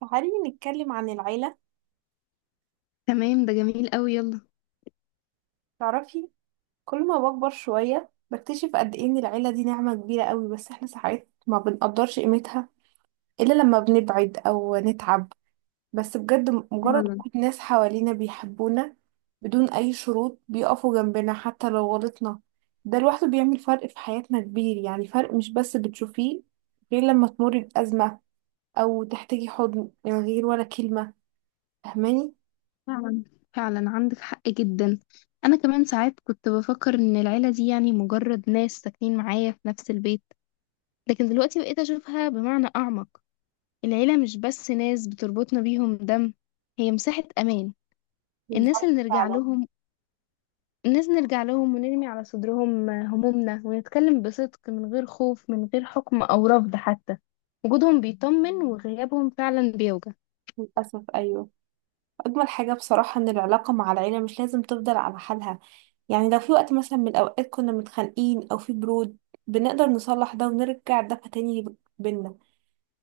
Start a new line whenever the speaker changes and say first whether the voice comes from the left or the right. right: تعالي نتكلم عن العيلة.
left: تمام، ده جميل قوي، يلا.
right: تعرفي، كل ما بكبر شوية بكتشف قد ايه ان العيلة دي نعمة كبيرة قوي، بس احنا ساعات ما بنقدرش قيمتها الا لما بنبعد او نتعب. بس بجد مجرد
left: فعلا
right: وجود ناس حوالينا بيحبونا بدون اي شروط، بيقفوا جنبنا حتى لو غلطنا، ده لوحده بيعمل فرق في حياتنا كبير. يعني فرق مش بس بتشوفيه غير لما تمر بأزمة او تحتاجي حضن من غير ولا كلمة، فاهماني؟
left: فعلا. فعلا، عندك حق جدا. انا كمان ساعات كنت بفكر ان العيله دي يعني مجرد ناس ساكنين معايا في نفس البيت، لكن دلوقتي بقيت اشوفها بمعنى اعمق. العيله مش بس ناس بتربطنا بيهم دم، هي مساحه امان. الناس
right: بالظبط
left: اللي نرجع
right: فعلا.
left: لهم، الناس نرجع لهم ونرمي على صدرهم همومنا ونتكلم بصدق من غير خوف، من غير حكم او رفض حتى. وجودهم بيطمن، وغيابهم فعلا بيوجع.
right: للأسف أيوه. أجمل حاجة بصراحة إن العلاقة مع العيلة مش لازم تفضل على حالها. يعني لو في وقت مثلا من الأوقات كنا متخانقين أو في برود، بنقدر نصلح ده ونرجع ده تاني بينا.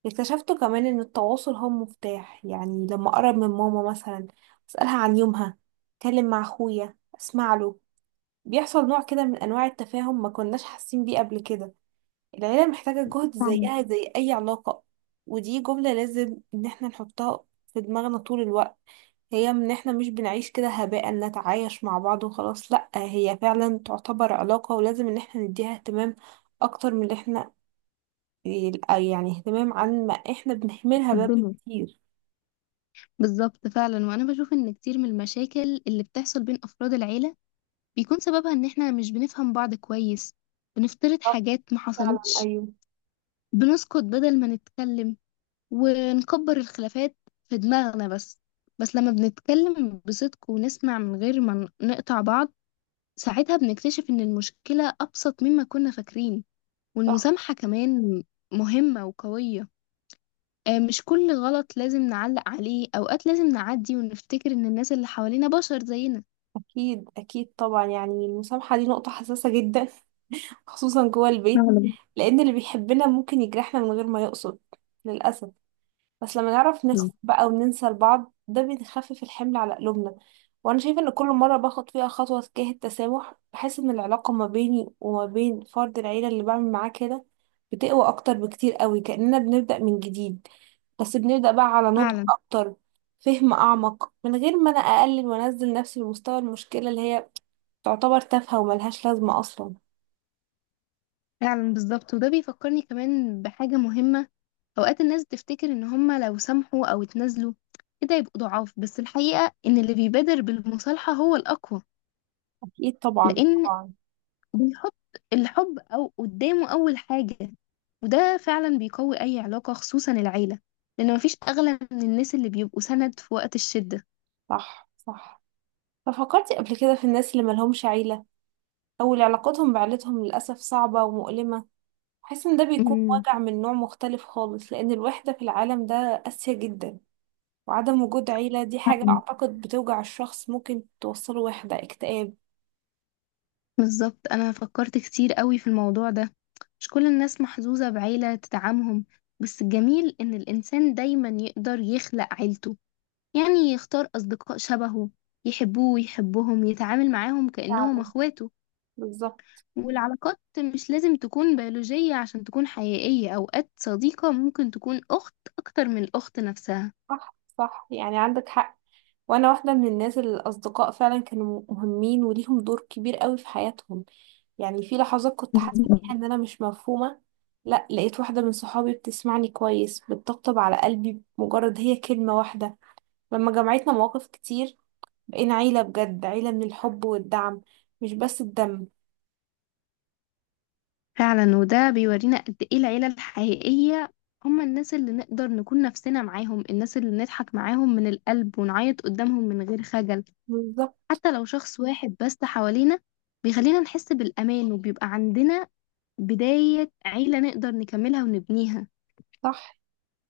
right: اكتشفت كمان إن التواصل هو مفتاح. يعني لما أقرب من ماما مثلا، أسألها عن يومها، أتكلم مع أخويا أسمع له، بيحصل نوع كده من أنواع التفاهم ما كناش حاسين بيه قبل كده. العيلة محتاجة جهد
left: فعلا.
right: زيها زي أي علاقة. ودي جملة لازم إن احنا نحطها في دماغنا طول الوقت، هي ان احنا مش بنعيش كده هباء، نتعايش مع بعض وخلاص، لا هي فعلا تعتبر علاقة ولازم ان احنا نديها اهتمام اكتر من اللي احنا، يعني اهتمام عن ما احنا بنهملها بقى
left: الدنيا.
right: كتير.
left: بالظبط، فعلا. وانا بشوف ان كتير من المشاكل اللي بتحصل بين افراد العيله بيكون سببها ان احنا مش بنفهم بعض كويس، بنفترض
right: صح.
left: حاجات ما
right: فعلا
left: حصلتش،
right: ايوه.
left: بنسكت بدل ما نتكلم ونكبر الخلافات في دماغنا بس. بس لما بنتكلم بصدق ونسمع من غير ما نقطع بعض، ساعتها بنكتشف ان المشكله ابسط مما كنا فاكرين.
right: صح.
left: والمسامحه كمان مهمه وقويه. آه، مش كل غلط لازم نعلق عليه، أوقات لازم نعدي ونفتكر إن الناس اللي حوالينا بشر زينا.
right: اكيد اكيد طبعا، يعني المسامحة دي نقطة حساسة جدا. خصوصا جوه البيت،
left: فعلا.
right: لان اللي بيحبنا ممكن يجرحنا من غير ما يقصد للأسف. بس لما نعرف نخف بقى وننسى لبعض، ده بيخفف الحمل على قلوبنا. وانا شايفه ان كل مره باخد فيها خطوه تجاه التسامح، بحس ان العلاقه ما بيني وما بين فرد العيله اللي بعمل معاه كده بتقوى اكتر بكتير قوي، كاننا بنبدا من جديد بس بنبدا بقى على نضج
left: فعلا.
right: اكتر، فهم اعمق من غير ما انا اقلل وانزل نفسي لمستوى المشكله اللي هي تعتبر تافهه وملهاش لازمه اصلا.
left: فعلا. بالظبط، وده بيفكرني كمان بحاجة مهمة. أوقات الناس بتفتكر إن هما لو سامحوا أو اتنازلوا كده يبقوا ضعاف، بس الحقيقة إن اللي بيبادر بالمصالحة هو الأقوى.
right: اكيد طبعا.
left: لأن
right: طبعا.
left: بيحط الحب أو قدامه أول حاجة، وده فعلا بيقوي أي علاقة، خصوصا العيلة، لأن مفيش أغلى من الناس اللي بيبقوا سند في وقت الشدة.
right: صح صح. ففكرتي قبل كده في الناس اللي ملهمش عيله، أول علاقتهم بعيلتهم للأسف صعبة ومؤلمة. بحس إن ده بيكون
left: امم
right: وجع من نوع مختلف خالص، لأن الوحدة في العالم ده قاسية جدا. وعدم وجود عيلة دي حاجة أعتقد بتوجع الشخص، ممكن توصله وحدة اكتئاب.
left: بالظبط، انا فكرت كتير قوي في الموضوع ده. مش كل الناس محظوظة بعيلة تدعمهم، بس الجميل ان الانسان دايما يقدر يخلق عيلته، يعني يختار اصدقاء شبهه يحبوه ويحبهم، يتعامل معاهم كأنهم
right: فعلا
left: اخواته.
right: بالظبط.
left: والعلاقات مش لازم تكون بيولوجية عشان تكون حقيقية، اوقات صديقة ممكن تكون اخت اكتر من الاخت نفسها.
right: صح صح يعني عندك حق. وأنا واحدة من الناس اللي الأصدقاء فعلا كانوا مهمين وليهم دور كبير قوي في حياتهم. يعني في لحظات كنت حاسة فيها إن أنا مش مفهومة، لا لقيت واحدة من صحابي بتسمعني كويس، بتطبطب على قلبي بمجرد هي كلمة واحدة. لما جمعتنا مواقف كتير، بقينا عيلة بجد، عيلة من الحب والدعم مش بس الدم.
left: فعلا، وده بيورينا قد ايه العيلة الحقيقية، هما الناس اللي نقدر نكون نفسنا معاهم، الناس اللي نضحك معاهم من القلب ونعيط قدامهم من غير خجل.
right: بالظبط.
left: حتى لو شخص واحد بس حوالينا بيخلينا نحس بالأمان، وبيبقى عندنا بداية عيلة نقدر نكملها ونبنيها.
right: صح.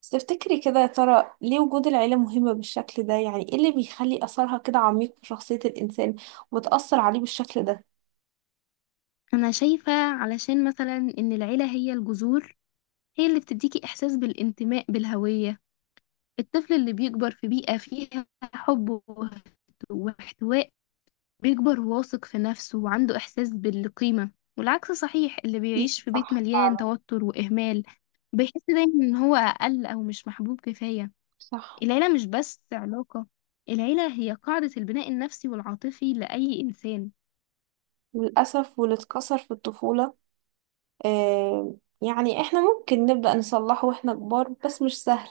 right: بس تفتكري كده يا ترى ليه وجود العيلة مهمة بالشكل ده؟ يعني ايه اللي بيخلي أثرها كده عميق في شخصية الإنسان وتأثر عليه بالشكل ده؟
left: أنا شايفة، علشان مثلا، إن العيلة هي الجذور، هي اللي بتديكي إحساس بالانتماء، بالهوية. الطفل اللي بيكبر في بيئة فيها حب واحتواء بيكبر واثق في نفسه وعنده إحساس بالقيمة، والعكس صحيح، اللي
right: إيه
left: بيعيش في بيت
right: صح
left: مليان
right: فعلا.
left: توتر وإهمال بيحس دايما إن هو أقل أو مش محبوب كفاية.
right: صح.
left: العيلة مش بس علاقة، العيلة هي قاعدة البناء النفسي والعاطفي لأي إنسان.
right: للأسف، واللي اتكسر في الطفولة آه، يعني احنا ممكن نبدأ نصلحه واحنا كبار بس مش سهل،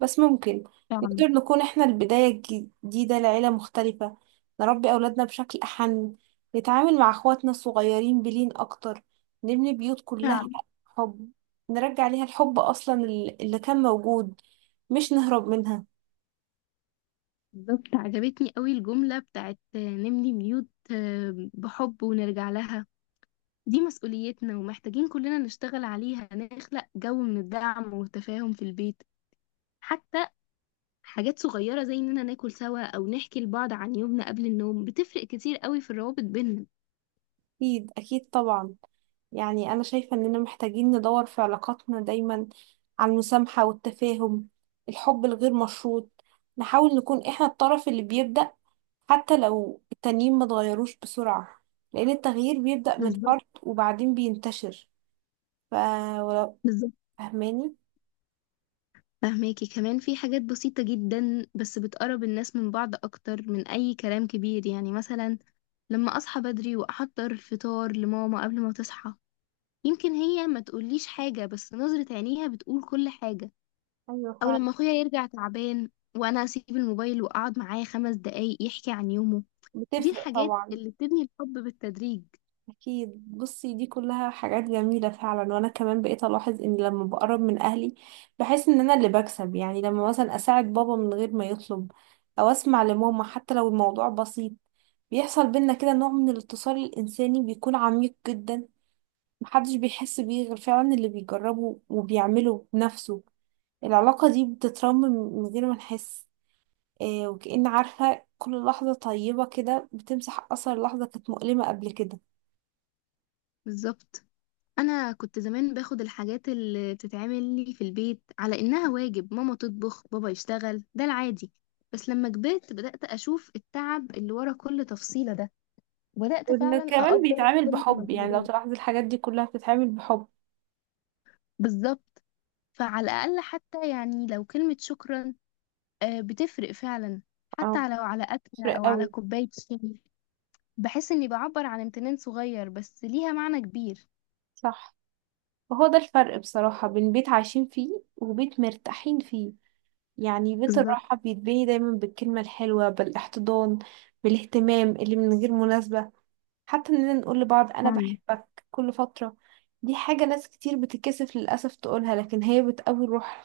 right: بس ممكن.
left: فعلا.
right: نقدر نكون احنا البداية الجديدة لعيلة مختلفة، نربي أولادنا بشكل أحن، نتعامل مع أخواتنا الصغيرين بلين أكتر، نبني بيوت كلها
left: فعلا.
right: حب، نرجع ليها الحب أصلا اللي كان موجود، مش نهرب منها.
left: بالظبط، عجبتني قوي الجملة بتاعت نبني بيوت بحب ونرجع لها. دي مسؤوليتنا، ومحتاجين كلنا نشتغل عليها، نخلق جو من الدعم والتفاهم في البيت، حتى حاجات صغيرة زي إننا ناكل سوا أو نحكي لبعض عن يومنا قبل النوم بتفرق كتير قوي في الروابط بيننا.
right: أكيد أكيد طبعا. يعني أنا شايفة إننا محتاجين ندور في علاقاتنا دايما على المسامحة والتفاهم، الحب الغير مشروط. نحاول نكون إحنا الطرف اللي بيبدأ حتى لو التانيين ما اتغيروش بسرعة، لأن التغيير بيبدأ من
left: بالظبط.
right: فرد وبعدين بينتشر. ف
left: بالظبط،
right: فهماني؟
left: فهماكي، كمان في حاجات بسيطة جدا بس بتقرب الناس من بعض أكتر من أي كلام كبير، يعني مثلا لما أصحى بدري وأحضر الفطار لماما قبل ما تصحى، يمكن هي ما تقوليش حاجة بس نظرة عينيها بتقول كل حاجة.
right: أيوة
left: أو
right: فعلا.
left: لما أخويا يرجع تعبان وأنا أسيب الموبايل وأقعد معاه 5 دقايق يحكي عن يومه، دي
right: بتفرق
left: الحاجات
right: طبعا.
left: اللي بتبني الحب بالتدريج.
right: أكيد. بصي دي كلها حاجات جميلة فعلا، وأنا كمان بقيت ألاحظ إن لما بقرب من أهلي بحس إن أنا اللي بكسب. يعني لما مثلا أساعد بابا من غير ما يطلب أو أسمع لماما حتى لو الموضوع بسيط، بيحصل بينا كده نوع من الاتصال الإنساني بيكون عميق جدا، محدش بيحس بيه غير فعلا اللي بيجربه وبيعمله بنفسه. العلاقة دي بتترمم من غير ما نحس. إيه وكأن عارفة، كل لحظة طيبة كده بتمسح أثر لحظة كانت مؤلمة قبل كده.
left: بالظبط، انا كنت زمان باخد الحاجات اللي بتتعمل لي في البيت على انها واجب، ماما تطبخ، بابا يشتغل، ده العادي، بس لما كبرت بدأت اشوف التعب اللي ورا كل تفصيلة ده، وبدأت
right: وإن
left: فعلا
right: كمان
left: اقدر
right: بيتعامل
left: كل
right: بحب، يعني لو
left: المجهودات.
right: تلاحظي الحاجات دي كلها بتتعامل بحب.
left: بالظبط، فعلى الاقل حتى يعني لو كلمة شكرا بتفرق فعلا،
right: اه
left: حتى لو على اكلة
right: فرق
left: او على
right: قوي.
left: كوباية شاي. بحس اني بعبر عن امتنان صغير بس ليها معنى كبير.
right: صح. وهو ده الفرق بصراحة بين بيت عايشين فيه وبيت مرتاحين فيه. يعني بيت
left: بالظبط.
right: الراحة بيتبني دايما بالكلمة الحلوة، بالاحتضان، بالاهتمام اللي من غير مناسبة، حتى إننا نقول لبعض أنا
left: فعلا.
right: بحبك كل فترة. دي حاجة ناس كتير بتتكسف للأسف تقولها، لكن هي بتقوي الروح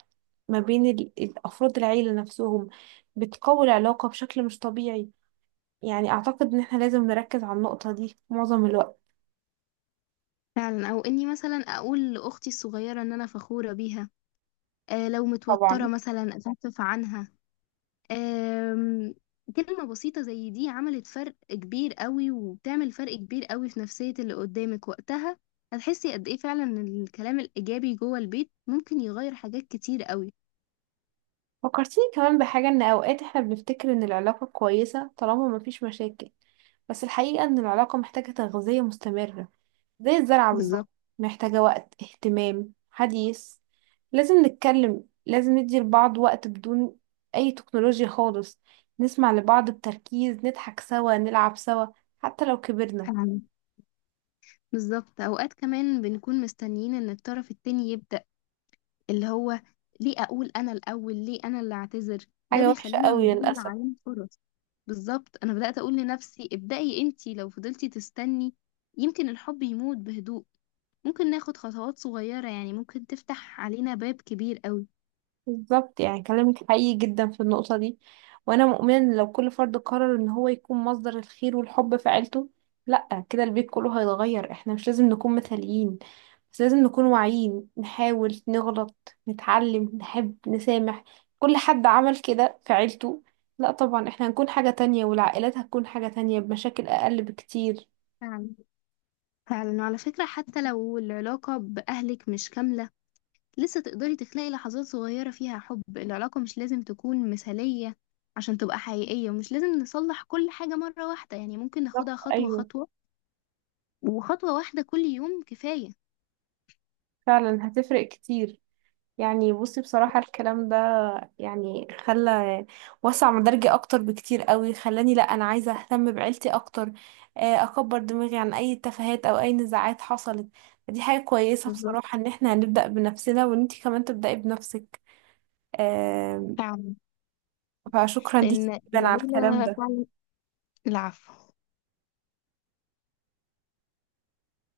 right: ما بين الأفراد العيلة نفسهم، بتقوي العلاقة بشكل مش طبيعي. يعني اعتقد ان احنا لازم نركز على النقطة دي معظم الوقت.
left: فعلا، او اني مثلا اقول لاختي الصغيره ان انا فخوره بيها، لو متوترة
right: طبعا.
left: مثلا أخفف عنها. آم، كلمة بسيطة زي دي عملت فرق كبير قوي وبتعمل فرق كبير قوي في نفسية اللي قدامك وقتها، هتحسي قد إيه فعلا إن الكلام الإيجابي جوه البيت ممكن يغير حاجات كتير قوي.
right: فكرتيني كمان بحاجة، ان اوقات احنا بنفتكر ان العلاقة كويسة طالما مفيش مشاكل، بس الحقيقة ان العلاقة محتاجة تغذية مستمرة، زي الزرعة بالظبط.
left: بالظبط.
right: محتاجة وقت، اهتمام، حديث، لازم نتكلم، لازم ندي لبعض وقت بدون اي تكنولوجيا خالص، نسمع لبعض بتركيز، نضحك سوا، نلعب سوا، حتى لو كبرنا.
left: فعلا. بالظبط، أوقات كمان بنكون مستنيين إن الطرف التاني يبدأ، اللي هو ليه اقول انا الاول، ليه انا اللي اعتذر، ده
right: حاجة وحشة
left: بيخلينا
right: قوي
left: نضيع
right: للأسف.
left: علينا فرص. بالظبط، انا بدأت اقول لنفسي ابدأي انتي، لو فضلتي تستني يمكن الحب يموت بهدوء، ممكن ناخد خطوات صغيرة يعني ممكن تفتح علينا باب كبير قوي.
right: بالظبط، يعني كلامك حقيقي جدا في النقطة دي. وأنا مؤمنة إن لو كل فرد قرر إن هو يكون مصدر الخير والحب في عيلته، لأ كده البيت كله هيتغير. احنا مش لازم نكون مثاليين بس لازم نكون واعيين، نحاول، نغلط، نتعلم، نحب، نسامح. كل حد عمل كده في عيلته، لأ طبعا احنا هنكون حاجة تانية، والعائلات هتكون حاجة تانية بمشاكل أقل بكتير.
left: فعلا. فعلا، وعلى فكرة حتى لو العلاقة بأهلك مش كاملة، لسه تقدري تخلقي لحظات صغيرة فيها حب، العلاقة مش لازم تكون مثالية عشان تبقى حقيقية، ومش لازم نصلح كل حاجة مرة واحدة، يعني ممكن
right: بالظبط
left: ناخدها خطوة
right: أيوه.
left: خطوة. وخطوة واحدة كل يوم كفاية.
right: فعلا هتفرق كتير. يعني بصي بصراحة الكلام ده يعني خلى، وسع مدارجي أكتر بكتير قوي، خلاني لأ أنا عايزة أهتم بعيلتي أكتر، أكبر دماغي عن أي تفاهات أو أي نزاعات حصلت. دي حاجة كويسة
left: بالظبط.
right: بصراحة إن احنا هنبدأ بنفسنا وإن انتي كمان تبدأي بنفسك. آه،
left: فعلا.
right: فشكرا ليكي
left: لأن
right: جدا على الكلام
left: العيلة
right: ده.
left: فعلا. العفو.